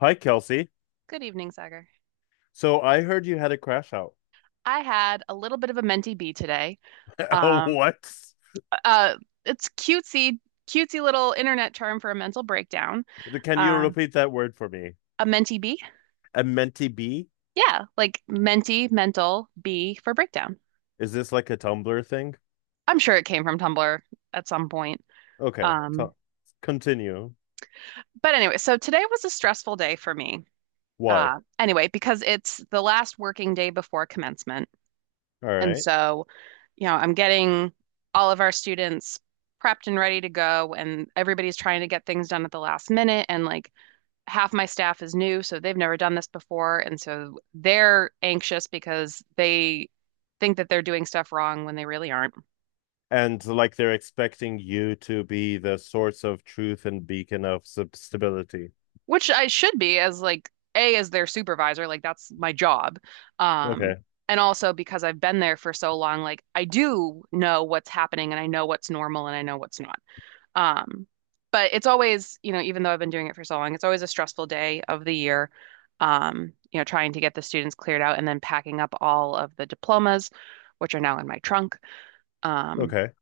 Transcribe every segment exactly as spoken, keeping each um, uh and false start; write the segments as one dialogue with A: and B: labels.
A: Hi, Kelsey.
B: Good evening, Sagar.
A: So I heard you had a crash out.
B: I had a little bit of a mentee bee today.
A: Oh,
B: Um,
A: what?
B: uh, it's cutesy, cutesy little internet term for a mental breakdown.
A: Can you
B: Um,
A: repeat that word for me?
B: a mentee bee?
A: A mentee B?
B: Yeah, like mentee, mental, bee for breakdown.
A: Is this like a Tumblr thing?
B: I'm sure it came from Tumblr at some point.
A: Okay, co-
B: Um,
A: continue.
B: but anyway, so today was a stressful day for me.
A: Why?
B: Uh, anyway, because it's the last working day before commencement.
A: All
B: And
A: right.
B: so, you know, I'm getting all of our students prepped and ready to go, and everybody's trying to get things done at the last minute. And like half my staff is new, so they've never done this before. And so they're anxious because they think that they're doing stuff wrong when they really aren't,
A: And like they're expecting you to be the source of truth and beacon of sub- stability.
B: which I should be as like A, as their supervisor, like that's my job. Um,
A: Okay,
B: and also because I've been there for so long, like I do know what's happening and I know what's normal and I know what's not. Um, but it's always, you know, even though I've been doing it for so long, it's always a stressful day of the year. Um, you know, trying to get the students cleared out and then packing up all of the diplomas, which are now in my trunk. Um,
A: okay.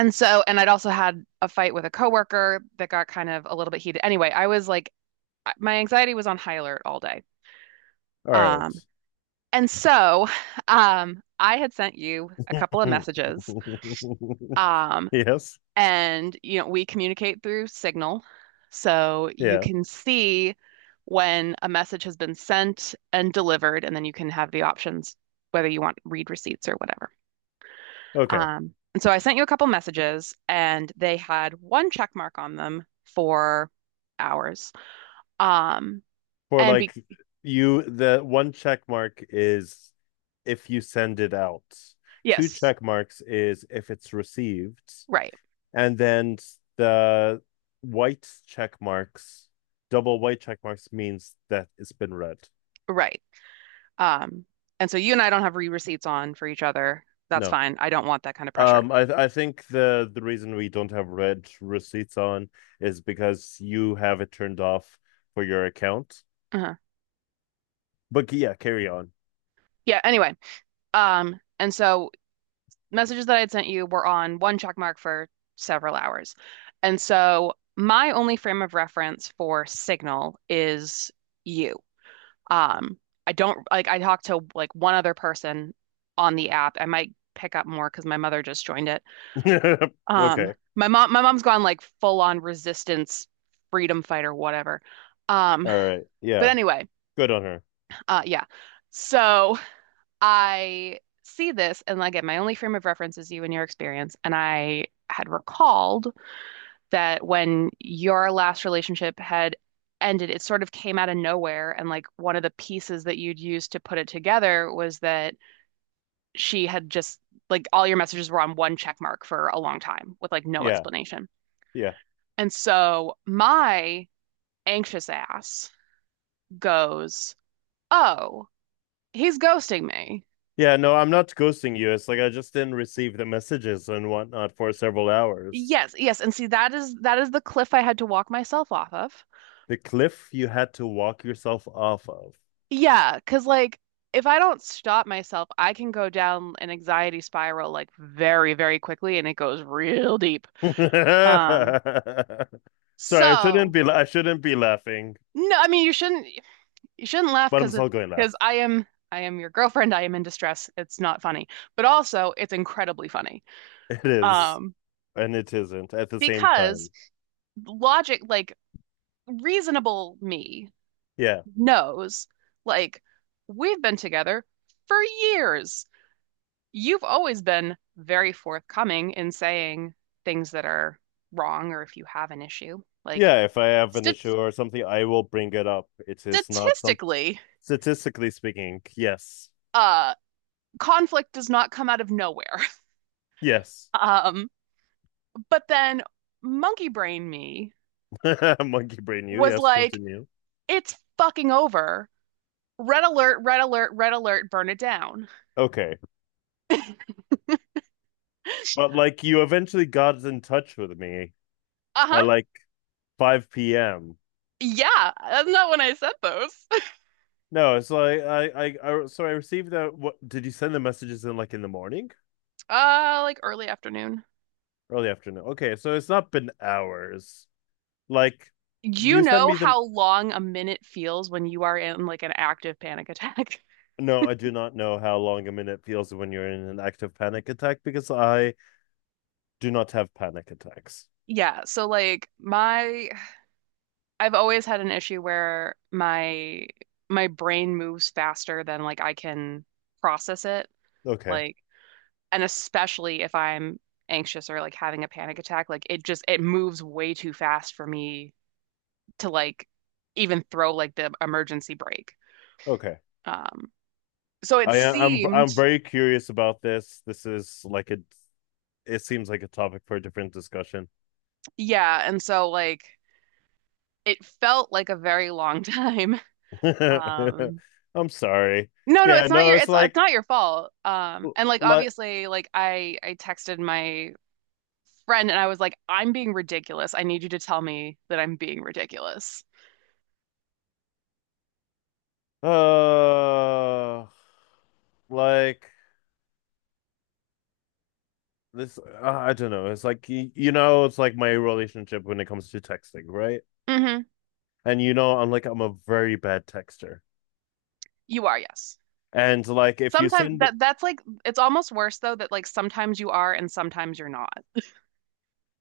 B: and so, and I'd also had a fight with a coworker that got kind of a little bit heated. Anyway, I was like, my anxiety was on high alert all day.
A: All right.
B: Um, and so, um, I had sent you a couple of messages. Um,
A: Yes.
B: And, you know, we communicate through Signal. So you
A: Yeah.
B: can see when a message has been sent and delivered, and then you can have the options whether you want read receipts or whatever.
A: Okay.
B: Um, and so I sent you a couple messages, and they had one check mark on them for hours. Um,
A: For
B: and be
A: like you the one check mark is if you send it out. Two
B: Yes,
A: check marks is if it's received,
B: right,
A: and then the white check marks, double white check marks means that it's been read.
B: right. Um, and so you and I don't have read receipts on for each other. That's
A: No.
B: fine. I don't want that kind of pressure.
A: Um, I th- I think the the reason we don't have red receipts on is because you have it turned off for your account.
B: Uh-huh.
A: But yeah, carry on.
B: Yeah, anyway. Um, and so messages that I had sent you were on one check mark for several hours. And so my only frame of reference for Signal is you. Um, I don't, like, I talked to like one other person on the app. I might pick up more because my mother just joined it. Um,
A: Okay.
B: my mom my mom's gone like full on resistance freedom fighter whatever. Um,
A: All right.
B: but
A: Yeah.
B: anyway,
A: Good on her.
B: uh yeah. So I see this, and like, again, my only frame of reference is you and your experience. And I had recalled that when your last relationship had ended, it sort of came out of nowhere. And like one of the pieces that you'd used to put it together was that she had just, like, all your messages were on one check mark for a long time with like no
A: Yeah.
B: explanation.
A: Yeah.
B: And so my anxious ass goes, oh, he's ghosting me.
A: Yeah, no, I'm not ghosting you. It's like I just didn't receive the messages and whatnot for several hours.
B: Yes, yes, and see that is that is the cliff I had to walk myself off of.
A: The cliff you had to walk yourself off of.
B: Yeah, 'cause like if I don't stop myself, I can go down an anxiety spiral like very, very quickly and it goes real deep.
A: Sorry,
B: Um,
A: I shouldn't
B: so
A: be I shouldn't be laughing,
B: no, I mean you shouldn't, you shouldn't laugh
A: but I'm
B: 'cause it
A: still going to laugh.
B: 'cause I am, I am your girlfriend, I am in distress. It's not funny. But also it's incredibly funny.
A: It is,
B: Um,
A: and it isn't at the same
B: because
A: time.
B: logic, like, reasonable me
A: Yeah.
B: knows, like, we've been together for years. You've always been very forthcoming in saying things that are wrong or if you have an issue. Like,
A: Yeah, if I have an
B: st
A: issue or something, I will bring it up. It is not some
B: statistically,
A: statistically speaking. Yes.
B: uh, conflict does not come out of nowhere.
A: Yes.
B: Um, but then monkey brain me
A: Monkey brain you.
B: was
A: Yes,
B: like,
A: continue.
B: it's fucking over. Red alert, red alert, red alert, burn it down.
A: Okay. But like you eventually got in touch with me
B: Uh-huh.
A: at like five p m.
B: Yeah, that's not when I said those.
A: No, so I, I, I, I so I received that. What did you send the messages in like in the morning,
B: Uh, like early afternoon.
A: early afternoon? Okay, so it's not been hours. Like
B: You
A: you send
B: know
A: me the.
B: how long a minute feels when you are in like an active panic attack.
A: No, I do not know how long a minute feels when you're in an active panic attack because I do not have panic attacks.
B: Yeah, so like my I've always had an issue where my my brain moves faster than like I can process it.
A: Okay,
B: Like, and especially if I'm anxious or like having a panic attack, like it just, it moves way too fast for me to like even throw like the emergency brake.
A: okay.
B: Um so it
A: I, I'm,
B: seemed,
A: I'm very curious about this. This is like a, it seems like a topic for a different discussion.
B: yeah, and so like it felt like a very long time. Um,
A: I'm sorry.
B: no, no,
A: Yeah,
B: it's not
A: no,
B: your,
A: it's
B: it's it's
A: like
B: not your fault. Um, and like
A: like
B: obviously, like I I texted my friend and I was like, I'm being ridiculous. I need you to tell me that I'm being ridiculous.
A: uh like this uh, I don't know. It's like y- you know, it's like my relationship when it comes to texting, right?
B: Hmm.
A: And you know, I'm like I'm a very bad texter.
B: You are, yes.
A: And like if you
B: Sometimes
A: send
B: that that's like, it's almost worse though that like sometimes you are and sometimes you're not.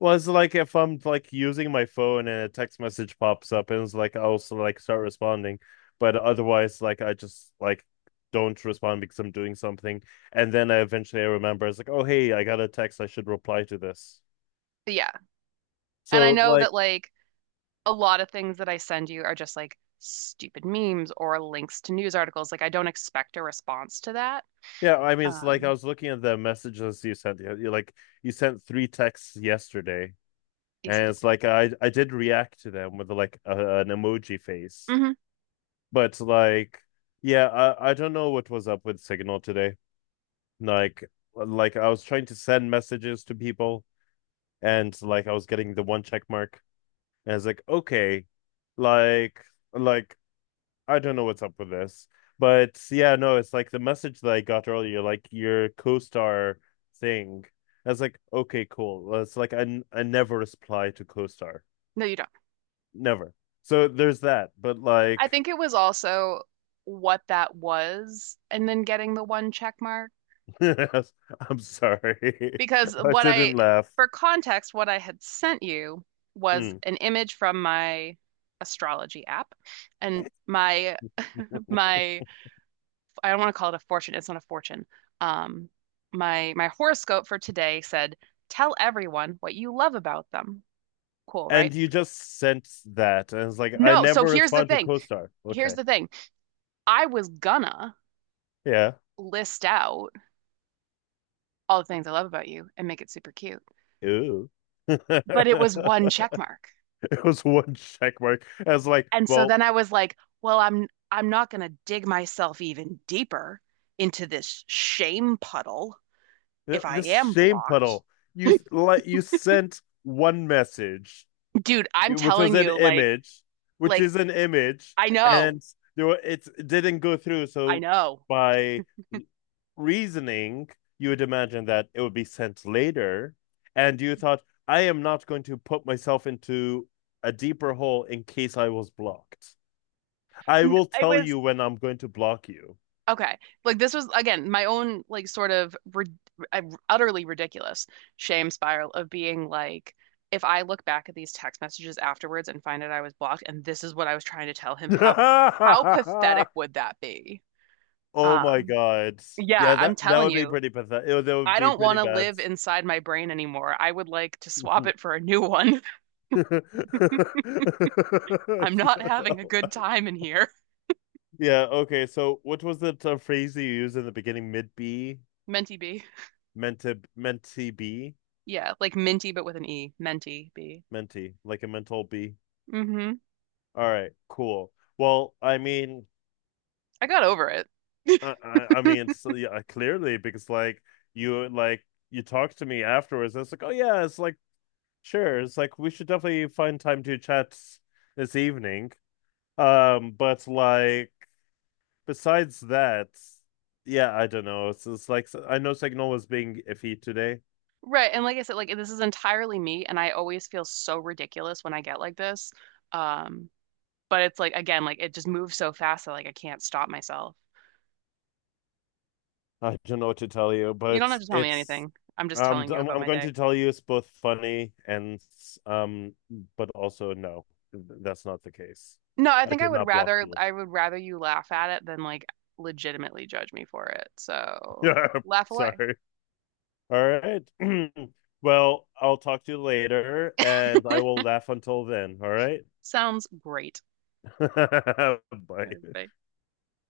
A: was like if I'm like using my phone and a text message pops up and it's like I also like start responding, but otherwise like I just like don't respond because I'm doing something, and then I eventually I remember it's like, oh hey, I got a text, I should reply to this.
B: But yeah. And I
A: So
B: know
A: like,
B: that like a lot of things that I send you are just like stupid memes or links to news articles. Like I don't expect a response to that.
A: yeah, I mean it's like I
B: Um,
A: was looking at the messages you sent you you, like you sent three texts yesterday
B: yes, I
A: and
B: did.
A: it's like I I did react to them with like a, an emoji face,
B: Hmm.
A: but like yeah I I don't know what was up with Signal today. Like like I was trying to send messages to people and like I was getting the one check mark and I was like, okay, like like I don't know what's up with this. But yeah, no, it's like the message that I got earlier, like your co-star thing. I was like, okay, cool. Well, it's like I, n- I never reply to co-star.
B: No, you don't.
A: Never. So there's that. But
B: I
A: like
B: think it was also what that was, and then getting the one check mark.
A: I'm sorry.
B: Because
A: I
B: what I,
A: shouldn't laugh.
B: for context, what I had sent you was
A: Mm.
B: an image from my astrology app, and my my I don't want to call it a fortune. It's not a fortune. Um, my my horoscope for today said, "Tell everyone what you love about them." Cool, right?
A: And you just sent that, and it's like I
B: No, so
A: never
B: here's the
A: respond to
B: thing.
A: co-star.
B: Here's
A: Okay,
B: the thing. I was gonna
A: yeah,
B: list out all the things I love about you and make it super cute.
A: ooh.
B: But it
A: It
B: was one check mark.
A: was one check mark. I was like,
B: And so
A: well,
B: then I was like, well, I'm I'm not going to dig myself even deeper into this shame puddle if I
A: this
B: am
A: shame
B: blocked.
A: puddle. You like you sent one message,
B: Dude, I'm
A: which
B: telling
A: was an
B: you like
A: image, which
B: like
A: is an image,
B: I know.
A: and there were, it didn't go through.
B: I
A: So
B: know.
A: by reasoning, you would imagine that it would be sent later. And you thought, I am not going to put myself into a deeper hole in case I was blocked. I
B: It
A: will tell
B: was
A: you when I'm going to block you.
B: Okay. Like this was again my own like sort of rid uh, utterly ridiculous shame spiral of being like, if I look back at these text messages afterwards and find out I was blocked and this is what I was trying to tell him, how how pathetic would that be?
A: Oh my
B: Um
A: God.
B: yeah,
A: Yeah,
B: I'm
A: that that
B: telling
A: would be
B: you.
A: pretty pathetic. It, would- that would
B: I
A: be
B: don't
A: pretty
B: want to
A: bad.
B: live inside my brain anymore. I would like to swap it for a new one. I'm not having a good time in here.
A: Yeah, okay. So what was the uh, phrase you used in the beginning? Mid B?
B: Menti B.
A: Meant to meant to be?
B: Yeah, like minty but with an E. Menti B.
A: Minty, like a mental B.
B: Hmm.
A: All right, cool. Well, I mean,
B: I got over it.
A: I, I I mean, so yeah, clearly because like you like you talked to me afterwards. And it's like, oh yeah, it's like sure. It's like we should definitely find time to chat this evening. Um, but like besides that, yeah, I don't know. It's, it's like so, I know Signal was being iffy today.
B: Right. And like I said, like this is entirely me, and I always feel so ridiculous when I get like this. Um, but it's like again, like it just moves so fast that like I can't stop myself.
A: I don't know what to tell you,
B: You don't have
A: but
B: to tell me
A: it's
B: anything. I'm just
A: um
B: telling you
A: I'm
B: about
A: I'm
B: my
A: going to
B: day.
A: tell you it's both funny and um but also no, th- that's not the case.
B: No, I
A: I
B: think I
A: did
B: would
A: not block
B: rather
A: you.
B: I would rather you laugh at it than like legitimately judge me for it. So
A: Yeah,
B: laugh away.
A: sorry. All right. Well, I'll talk to you later and I will laugh until then, all right?
B: Sounds great. I-
A: Bye.
B: I